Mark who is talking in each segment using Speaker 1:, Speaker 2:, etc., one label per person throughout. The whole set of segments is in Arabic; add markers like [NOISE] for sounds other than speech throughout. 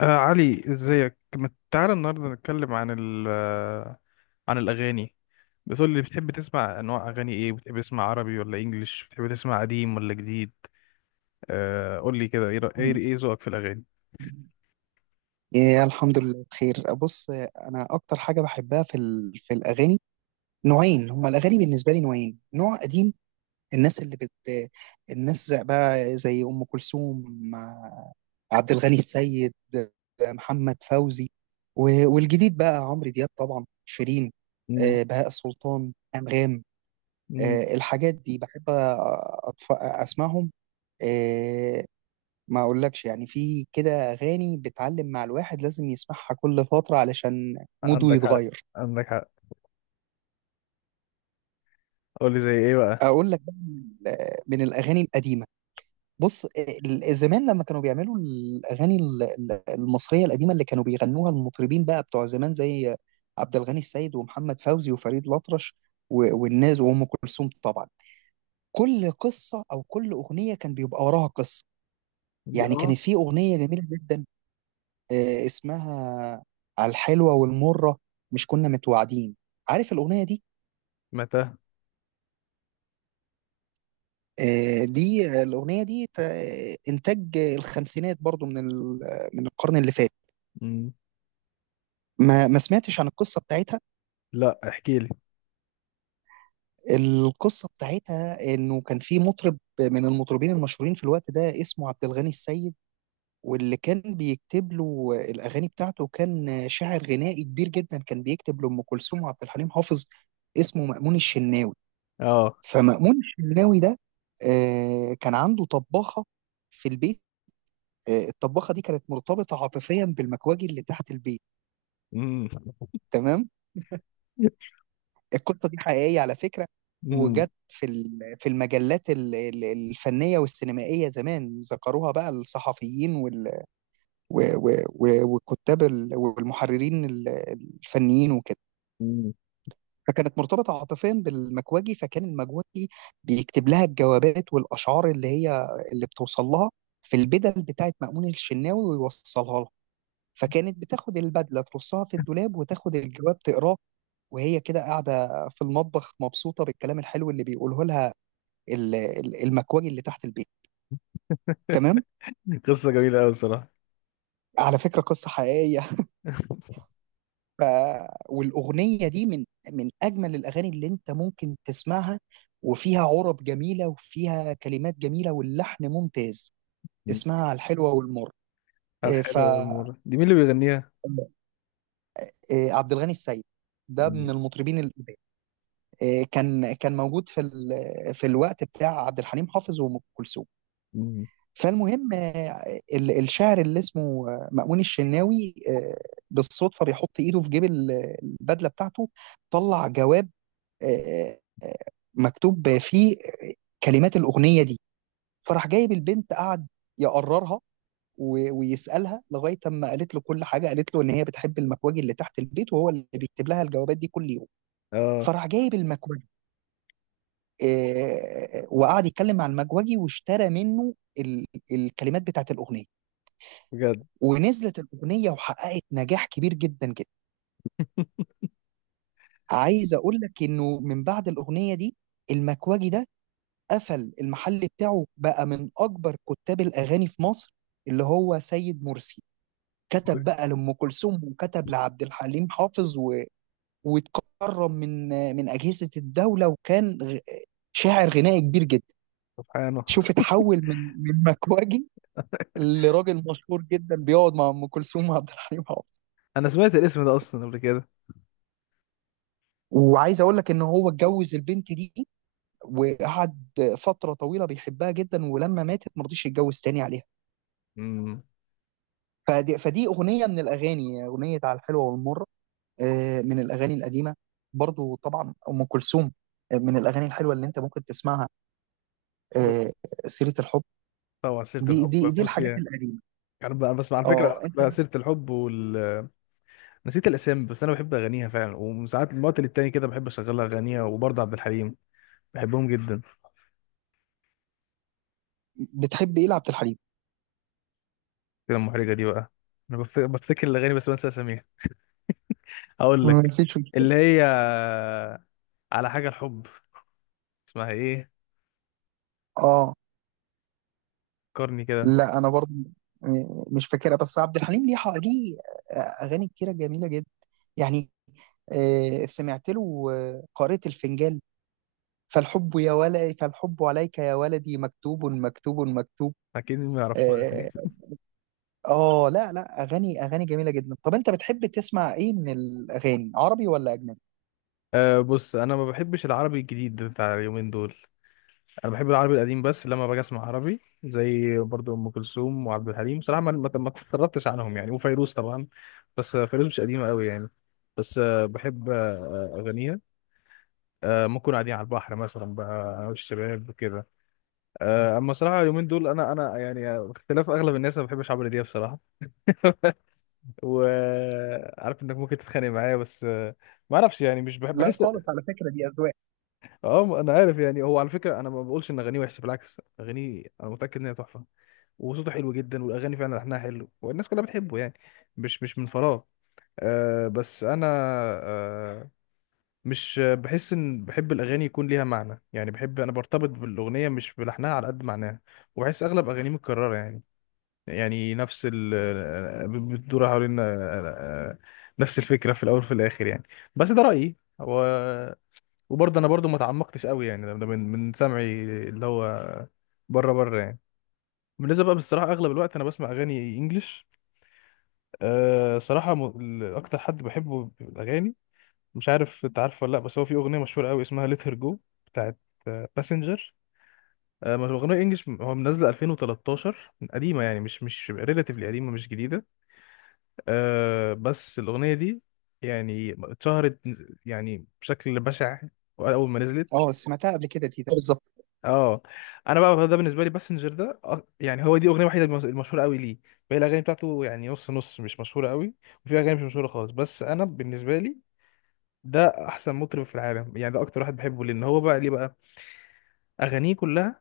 Speaker 1: علي ازيك؟ ما تعالى النهارده نتكلم عن ال آه، عن الاغاني. بتقول لي بتحب تسمع انواع اغاني ايه؟ بتحب تسمع عربي ولا انجليش؟ بتحب تسمع قديم ولا جديد؟ قول لي كده، ايه رأ- ايه إيه ذوقك في الاغاني؟
Speaker 2: إيه، الحمد لله بخير. بص، انا اكتر حاجه بحبها في في الاغاني نوعين، هما الاغاني بالنسبه لي نوعين، نوع قديم. الناس اللي بت بقى زي ام كلثوم، آه، عبد الغني السيد، محمد فوزي. والجديد بقى عمرو دياب، طبعا شيرين،
Speaker 1: مم.
Speaker 2: بهاء سلطان، انغام.
Speaker 1: مم.
Speaker 2: الحاجات دي بحب اسمعهم. آه، ما اقولكش، يعني في كده اغاني بتعلم مع الواحد لازم يسمعها كل فتره علشان موده
Speaker 1: عندك حق،
Speaker 2: يتغير.
Speaker 1: عندك حق. قول لي زي ايه بقى.
Speaker 2: اقول لك بقى من الاغاني القديمه، بص، زمان لما كانوا بيعملوا الاغاني المصريه القديمه اللي كانوا بيغنوها المطربين بقى بتوع زمان، زي عبد الغني السيد ومحمد فوزي وفريد الأطرش، والناس وام كلثوم طبعا، كل قصه او كل اغنيه كان بيبقى وراها قصه.
Speaker 1: دي
Speaker 2: يعني
Speaker 1: اه.
Speaker 2: كانت في اغنيه جميله جدا اسمها على الحلوه والمره، مش كنا متوعدين. عارف الاغنيه دي؟
Speaker 1: متى؟
Speaker 2: دي الاغنيه دي انتاج الخمسينات، برضو من من القرن اللي فات.
Speaker 1: مم.
Speaker 2: ما سمعتش عن القصة بتاعتها؟
Speaker 1: لا، احكي لي.
Speaker 2: القصة بتاعتها انه كان في مطرب من المطربين المشهورين في الوقت ده، اسمه عبد الغني السيد، واللي كان بيكتب له الاغاني بتاعته كان شاعر غنائي كبير جدا، كان بيكتب لأم كلثوم وعبد الحليم حافظ، اسمه مأمون الشناوي.
Speaker 1: اه.
Speaker 2: فمأمون الشناوي ده كان عنده طباخة في البيت. الطباخة دي كانت مرتبطة عاطفيا بالمكواجي اللي تحت البيت.
Speaker 1: مم.
Speaker 2: تمام. القصه دي حقيقيه على فكره،
Speaker 1: مم.
Speaker 2: وجت في في المجلات الفنيه والسينمائيه زمان، ذكروها بقى الصحفيين والكتاب والمحررين الفنيين وكده.
Speaker 1: مم.
Speaker 2: فكانت مرتبطه عاطفيا بالمكواجي، فكان المكواجي بيكتب لها الجوابات والاشعار اللي هي اللي بتوصل لها في البدل بتاعت مأمون الشناوي ويوصلها لها. فكانت بتاخد البدله ترصها في الدولاب وتاخد الجواب تقراه، وهي كده قاعدة في المطبخ مبسوطة بالكلام الحلو اللي بيقوله لها المكواجي اللي تحت البيت. تمام.
Speaker 1: [LAUGHS] قصه جميله قوي الصراحه.
Speaker 2: على فكرة قصة حقيقية. ف... والأغنية دي من أجمل الأغاني اللي أنت ممكن تسمعها، وفيها عرب جميلة وفيها كلمات جميلة واللحن ممتاز.
Speaker 1: مم.
Speaker 2: اسمها الحلوة والمر. إيه، ف
Speaker 1: الحلوه والمره دي مين اللي بيغنيها؟
Speaker 2: إيه، عبد الغني السيد، ده
Speaker 1: مم.
Speaker 2: من المطربين القدام. إيه، كان موجود في في الوقت بتاع عبد الحليم حافظ وأم كلثوم.
Speaker 1: مم.
Speaker 2: فالمهم الشاعر اللي اسمه مأمون الشناوي بالصدفة بيحط إيده في جيب البدلة بتاعته، طلع جواب آه، آه، مكتوب فيه كلمات الأغنية دي. فراح جايب البنت، قعد يقررها ويسألها لغاية أما قالت له كل حاجة، قالت له إن هي بتحب المكواجي اللي تحت البيت، وهو اللي بيكتب لها الجوابات دي كل يوم.
Speaker 1: اه،
Speaker 2: فراح جايب المكواجي آه، وقعد يتكلم مع المكواجي واشترى منه ال- الكلمات بتاعت الأغنية.
Speaker 1: بجد؟
Speaker 2: ونزلت الاغنيه وحققت نجاح كبير جدا جدا. عايز اقول لك انه من بعد الاغنيه دي، المكواجي ده قفل المحل بتاعه، بقى من اكبر كتاب الاغاني في مصر، اللي هو سيد مرسي. كتب بقى لام كلثوم وكتب لعبد الحليم حافظ واتكرم من اجهزه الدوله، وكان شاعر غنائي كبير جدا.
Speaker 1: سبحانه.
Speaker 2: شوف، اتحول من مكواجي لراجل مشهور جدا بيقعد مع ام كلثوم وعبد الحليم حافظ.
Speaker 1: انا سمعت الاسم ده اصلا قبل كده.
Speaker 2: وعايز اقول لك ان هو اتجوز البنت دي، وقعد فترة طويلة بيحبها جدا، ولما ماتت ما رضيش يتجوز تاني عليها.
Speaker 1: امم.
Speaker 2: فدي أغنية من الأغاني، أغنية على الحلوة والمرة، من الأغاني القديمة. برضو طبعا أم كلثوم، من الأغاني الحلوة اللي أنت ممكن تسمعها،
Speaker 1: بس
Speaker 2: آه، سيرة الحب.
Speaker 1: طبعا عصيرة
Speaker 2: دي
Speaker 1: الحب
Speaker 2: دي دي
Speaker 1: بموت
Speaker 2: الحاجات
Speaker 1: فيها.
Speaker 2: القديمة.
Speaker 1: انا بسمع على فكره
Speaker 2: اه، أنت
Speaker 1: عصيرة الحب وال... نسيت الاسامي، بس انا بحب اغانيها فعلا، وساعات من وقت للتاني كده بحب اشغلها اغانيها، وبرضه عبد الحليم، بحبهم جدا.
Speaker 2: بتحب إيه لعبد الحليم؟
Speaker 1: كده المحرجه دي بقى. انا بفتكر الاغاني بس بنسى اساميها. اقول لك،
Speaker 2: مفيش مشكلة.
Speaker 1: اللي هي على حاجه الحب. اسمها ايه؟
Speaker 2: اه،
Speaker 1: فكرني كده.
Speaker 2: لا، أنا برضو مش فاكرها، بس عبد الحليم ليه ليه أغاني كتيرة جميلة جدا، يعني سمعت له قارئة الفنجان: فالحب يا ولدي، فالحب عليك يا ولدي مكتوب، مكتوب، مكتوب.
Speaker 1: اكيد ما يعرفهاش دي.
Speaker 2: اه. لا لا، اغاني جميله جدا. طب انت بتحب تسمع ايه من الاغاني، عربي ولا اجنبي؟
Speaker 1: أه بص، انا ما بحبش العربي الجديد بتاع اليومين دول. انا بحب العربي القديم. بس لما باجي اسمع عربي زي برضو ام كلثوم وعبد الحليم، بصراحه ما اتطربتش عنهم يعني. وفيروز طبعا، بس فيروز مش قديمه قوي يعني. بس بحب اغانيها. آه، ممكن قاعدين على البحر مثلا بقى أنا والشباب كده. آه، اما صراحه اليومين دول، انا يعني باختلاف اغلب الناس ما بحبش عمرو دياب بصراحه. وعارف انك ممكن تتخانق معايا، بس ما اعرفش يعني، مش بحب،
Speaker 2: لا
Speaker 1: بحس.
Speaker 2: خالص، على فكرة دي أذواق.
Speaker 1: اه انا عارف يعني. هو على فكره انا ما بقولش ان اغانيه وحشه، بالعكس اغانيه انا متاكد ان هي تحفه، وصوته حلو جدا، والاغاني فعلا لحنها حلو، والناس كلها بتحبه يعني، مش من فراغ. آه بس انا، آه، مش بحس. ان بحب الاغاني يكون ليها معنى يعني، بحب انا برتبط بالاغنيه مش بلحنها، على قد معناها. وبحس اغلب اغانيه متكرره يعني، يعني نفس ال آه، آه، بتدور حوالين آه، نفس الفكره في الاول وفي الاخر يعني. بس ده رايي هو. وبرضه انا برضه ما تعمقتش قوي يعني، ده ده من من سمعي، اللي هو بره بره يعني. بالنسبه بقى بصراحه، اغلب الوقت انا بسمع اغاني انجلش. أه صراحة، أكتر حد بحبه في الأغاني، مش عارف أنت عارفه ولا لأ، بس هو في أغنية مشهورة أوي اسمها Let Her Go بتاعت باسنجر. أه ما هو أغنية إنجلش، هو منزلة 2013، قديمة يعني، مش ريلاتيفلي قديمة، مش جديدة. أه بس الأغنية دي يعني اتشهرت يعني بشكل بشع أول ما نزلت.
Speaker 2: اه، سمعتها قبل كده تيتا بالظبط.
Speaker 1: اه انا بقى ده بالنسبه لي باسنجر ده يعني هو دي اغنيه وحيده المشهوره قوي ليه، باقي الاغاني بتاعته يعني نص نص، مش مشهوره قوي، وفي اغاني مش مشهوره خالص. بس انا بالنسبه لي ده احسن مطرب في العالم يعني، ده اكتر واحد بحبه. لان هو بقى ليه بقى اغانيه كلها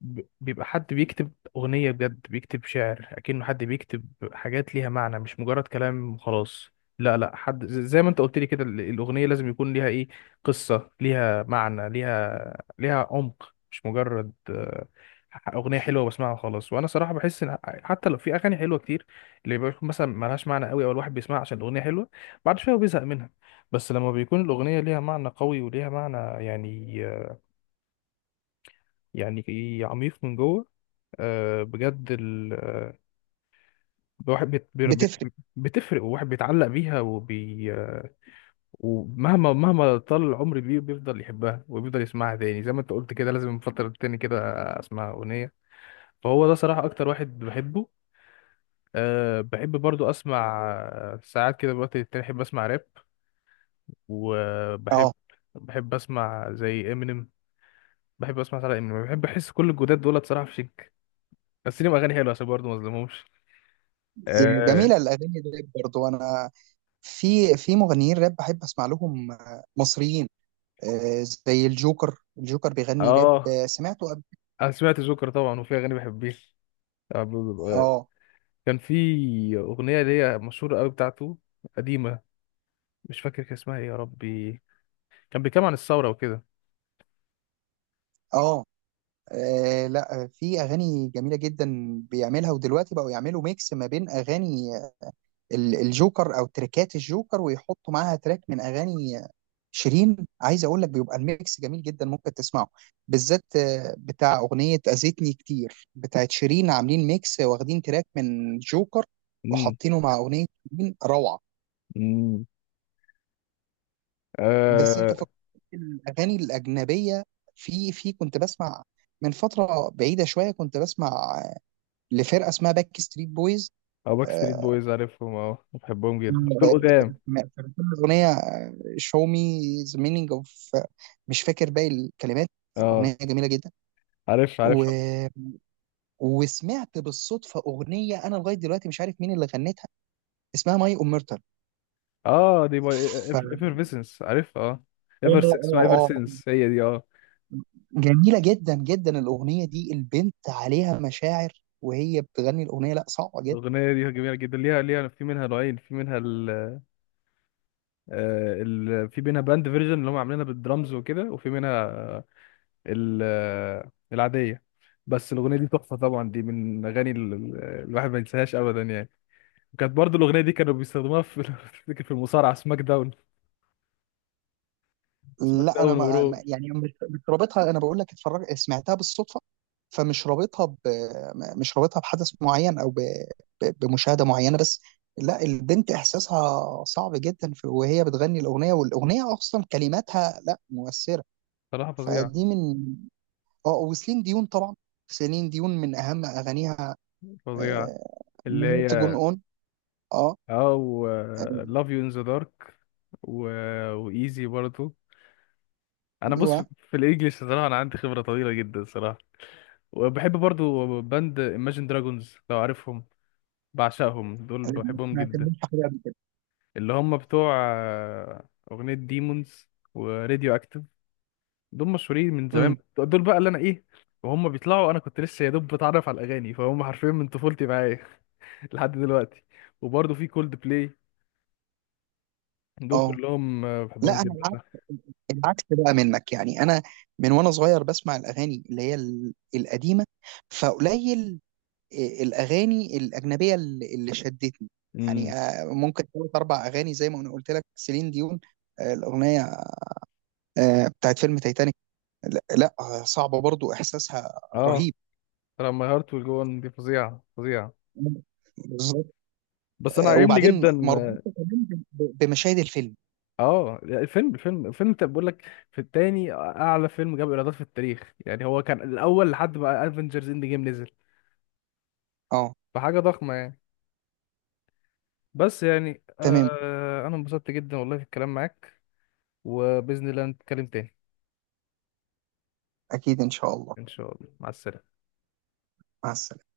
Speaker 1: بيبقى حد بيكتب أغنية بجد، بيكتب شعر أكنه حد بيكتب حاجات ليها معنى، مش مجرد كلام وخلاص. لا حد زي ما انت قلت لي كده، الأغنية لازم يكون ليها ايه، قصة، ليها معنى، ليها عمق، مش مجرد أغنية حلوة بسمعها وخلاص. وأنا صراحة بحس إن حتى لو في أغاني حلوة كتير، اللي بيكون مثلا ملهاش معنى قوي، أو الواحد بيسمعها عشان الأغنية حلوة، بعد شوية هو بيزهق منها. بس لما بيكون الأغنية ليها معنى قوي وليها معنى يعني، يعني عميق من جوه، بجد الواحد
Speaker 2: بتفرق.
Speaker 1: بتفرق، والواحد بيتعلق بيها وبي ومهما طال العمر بيه بيفضل يحبها، وبيفضل يسمعها تاني، زي ما انت قلت كده لازم من فترة تاني كده اسمع أغنية. فهو ده صراحة أكتر واحد بحبه. أه بحب برضو أسمع ساعات كده الوقت التاني بحب أسمع راب. وبحب،
Speaker 2: اه،
Speaker 1: بحب أسمع زي إمينيم. بحب أسمع ساعات إمينيم. بحب أحس كل الجداد دول صراحة في شك، بس ليهم أغاني حلوة عشان برضو مظلمهمش. اه
Speaker 2: جميله الاغاني الراب برضو. انا في مغنيين راب بحب اسمع لهم مصريين، زي الجوكر. الجوكر بيغني راب
Speaker 1: آه،
Speaker 2: سمعته قبل.
Speaker 1: انا سمعت جوكر طبعا، وفي اغاني بحبيش. آه، ب- ب- ب-
Speaker 2: اه،
Speaker 1: كان في اغنيه ليا مشهوره قوي بتاعته، قديمه، مش فاكر كان اسمها ايه يا ربي. كان بيتكلم عن الثوره وكده.
Speaker 2: اه. آه، لا، في اغاني جميله جدا بيعملها، ودلوقتي بقوا يعملوا ميكس ما بين اغاني الجوكر او تريكات الجوكر، ويحطوا معاها تراك من اغاني شيرين. عايز اقول لك بيبقى الميكس جميل جدا، ممكن تسمعه، بالذات بتاع اغنيه اذيتني كتير بتاعت شيرين. عاملين ميكس واخدين تراك من جوكر
Speaker 1: امم.
Speaker 2: وحاطينه مع اغنيه شيرين، روعه.
Speaker 1: امم.
Speaker 2: بس انت
Speaker 1: اه.
Speaker 2: فكرت الاغاني الاجنبيه، في كنت بسمع، من فتره بعيده شويه كنت بسمع لفرقه اسمها باك ستريت بويز.
Speaker 1: او باك ستريت
Speaker 2: آه،
Speaker 1: بويز، عارفهم، اه بحبهم جدا بس دول قدام.
Speaker 2: م- الاغنيه شو مي ذا مينينج اوف، مش فاكر باقي الكلمات.
Speaker 1: اه.
Speaker 2: الاغنيه جميله جدا.
Speaker 1: عارف، عارف.
Speaker 2: و... وسمعت بالصدفه اغنيه انا لغايه دلوقتي مش عارف مين اللي غنتها، اسمها ماي اومرتال.
Speaker 1: اه دي باي
Speaker 2: ف اه
Speaker 1: ايفرفيسنس، عارف، اه.
Speaker 2: اه.
Speaker 1: ايفر، اسمها ايفر سينس، هي دي، اه.
Speaker 2: جميله جدا جدا الاغنيه دي. البنت عليها مشاعر وهي بتغني الاغنيه، لا صعبه جدا.
Speaker 1: الاغنيه دي جميله جدا. ليها في منها نوعين، في منها في منها باند فيرجن اللي هم عاملينها بالدرامز وكده، وفي منها العادية. بس الأغنية دي تحفة طبعا، دي من الأغاني الواحد ما ينساهاش أبدا يعني. وكانت برضو الأغنية دي كانوا بيستخدموها في [LAUGHS] افتكر في المصارعة سماك داون. سماك
Speaker 2: لا انا
Speaker 1: داون ورو.
Speaker 2: يعني مش رابطها، انا بقول لك اتفرج، سمعتها بالصدفه، فمش رابطها مش رابطها بحدث معين او بمشاهده معينه بس. لا البنت احساسها صعب جدا وهي بتغني الاغنيه، والاغنيه اصلا كلماتها لا مؤثره.
Speaker 1: صراحة فظيعة،
Speaker 2: فدي من، اه، وسيلين ديون طبعا. سيلين ديون من اهم اغانيها
Speaker 1: فظيعة.
Speaker 2: آه...
Speaker 1: اللي
Speaker 2: تجون
Speaker 1: هي
Speaker 2: اون. اه.
Speaker 1: اه و
Speaker 2: آه،
Speaker 1: لاف يو ان ذا دارك، و وايزي برضو. انا بص،
Speaker 2: ايوه.
Speaker 1: في في الانجليش صراحة انا عندي خبرة طويلة جدا صراحة. وبحب برضو باند Imagine Dragons لو عارفهم، بعشقهم دول،
Speaker 2: آه،
Speaker 1: بحبهم
Speaker 2: ما
Speaker 1: جدا.
Speaker 2: سمعتش حاجه قبل كده.
Speaker 1: اللي هم بتوع أغنية ديمونز وراديو أكتف. دول مشهورين من زمان،
Speaker 2: امم.
Speaker 1: دول بقى اللي أنا إيه، وهم بيطلعوا أنا كنت لسه يا دوب بتعرف على الأغاني، فهم حرفيا من طفولتي معايا [LAUGHS] لحد دلوقتي. وبرضه في كولد بلاي. دول
Speaker 2: اه.
Speaker 1: كلهم بحبهم
Speaker 2: لا انا
Speaker 1: جدا، صح.
Speaker 2: العكس بقى منك، يعني انا من وانا صغير بسمع الاغاني اللي هي القديمه. فقليل الاغاني الاجنبيه اللي شدتني، يعني
Speaker 1: امم.
Speaker 2: ممكن ثلاث اربع اغاني زي ما انا قلت لك، سيلين ديون الاغنيه بتاعت فيلم تايتانيك. لا لا، صعبه برضو احساسها،
Speaker 1: اه
Speaker 2: رهيب.
Speaker 1: لما هارت والجون دي فظيعة، فظيعة،
Speaker 2: بالظبط.
Speaker 1: بس أنا عاجبني
Speaker 2: وبعدين
Speaker 1: جدا.
Speaker 2: مربوطه كمان بمشاهد الفيلم.
Speaker 1: اه الفيلم، الفيلم انت بقول لك في التاني اعلى فيلم جاب ايرادات في التاريخ يعني، هو كان الاول لحد ما افنجرز اند جيم نزل.
Speaker 2: اه.
Speaker 1: فحاجه ضخمه يعني. بس يعني
Speaker 2: تمام.
Speaker 1: آه انا انبسطت جدا والله في الكلام معاك. وباذن الله نتكلم تاني.
Speaker 2: اكيد ان شاء الله.
Speaker 1: ان شاء الله، مع السلامه.
Speaker 2: مع السلامه.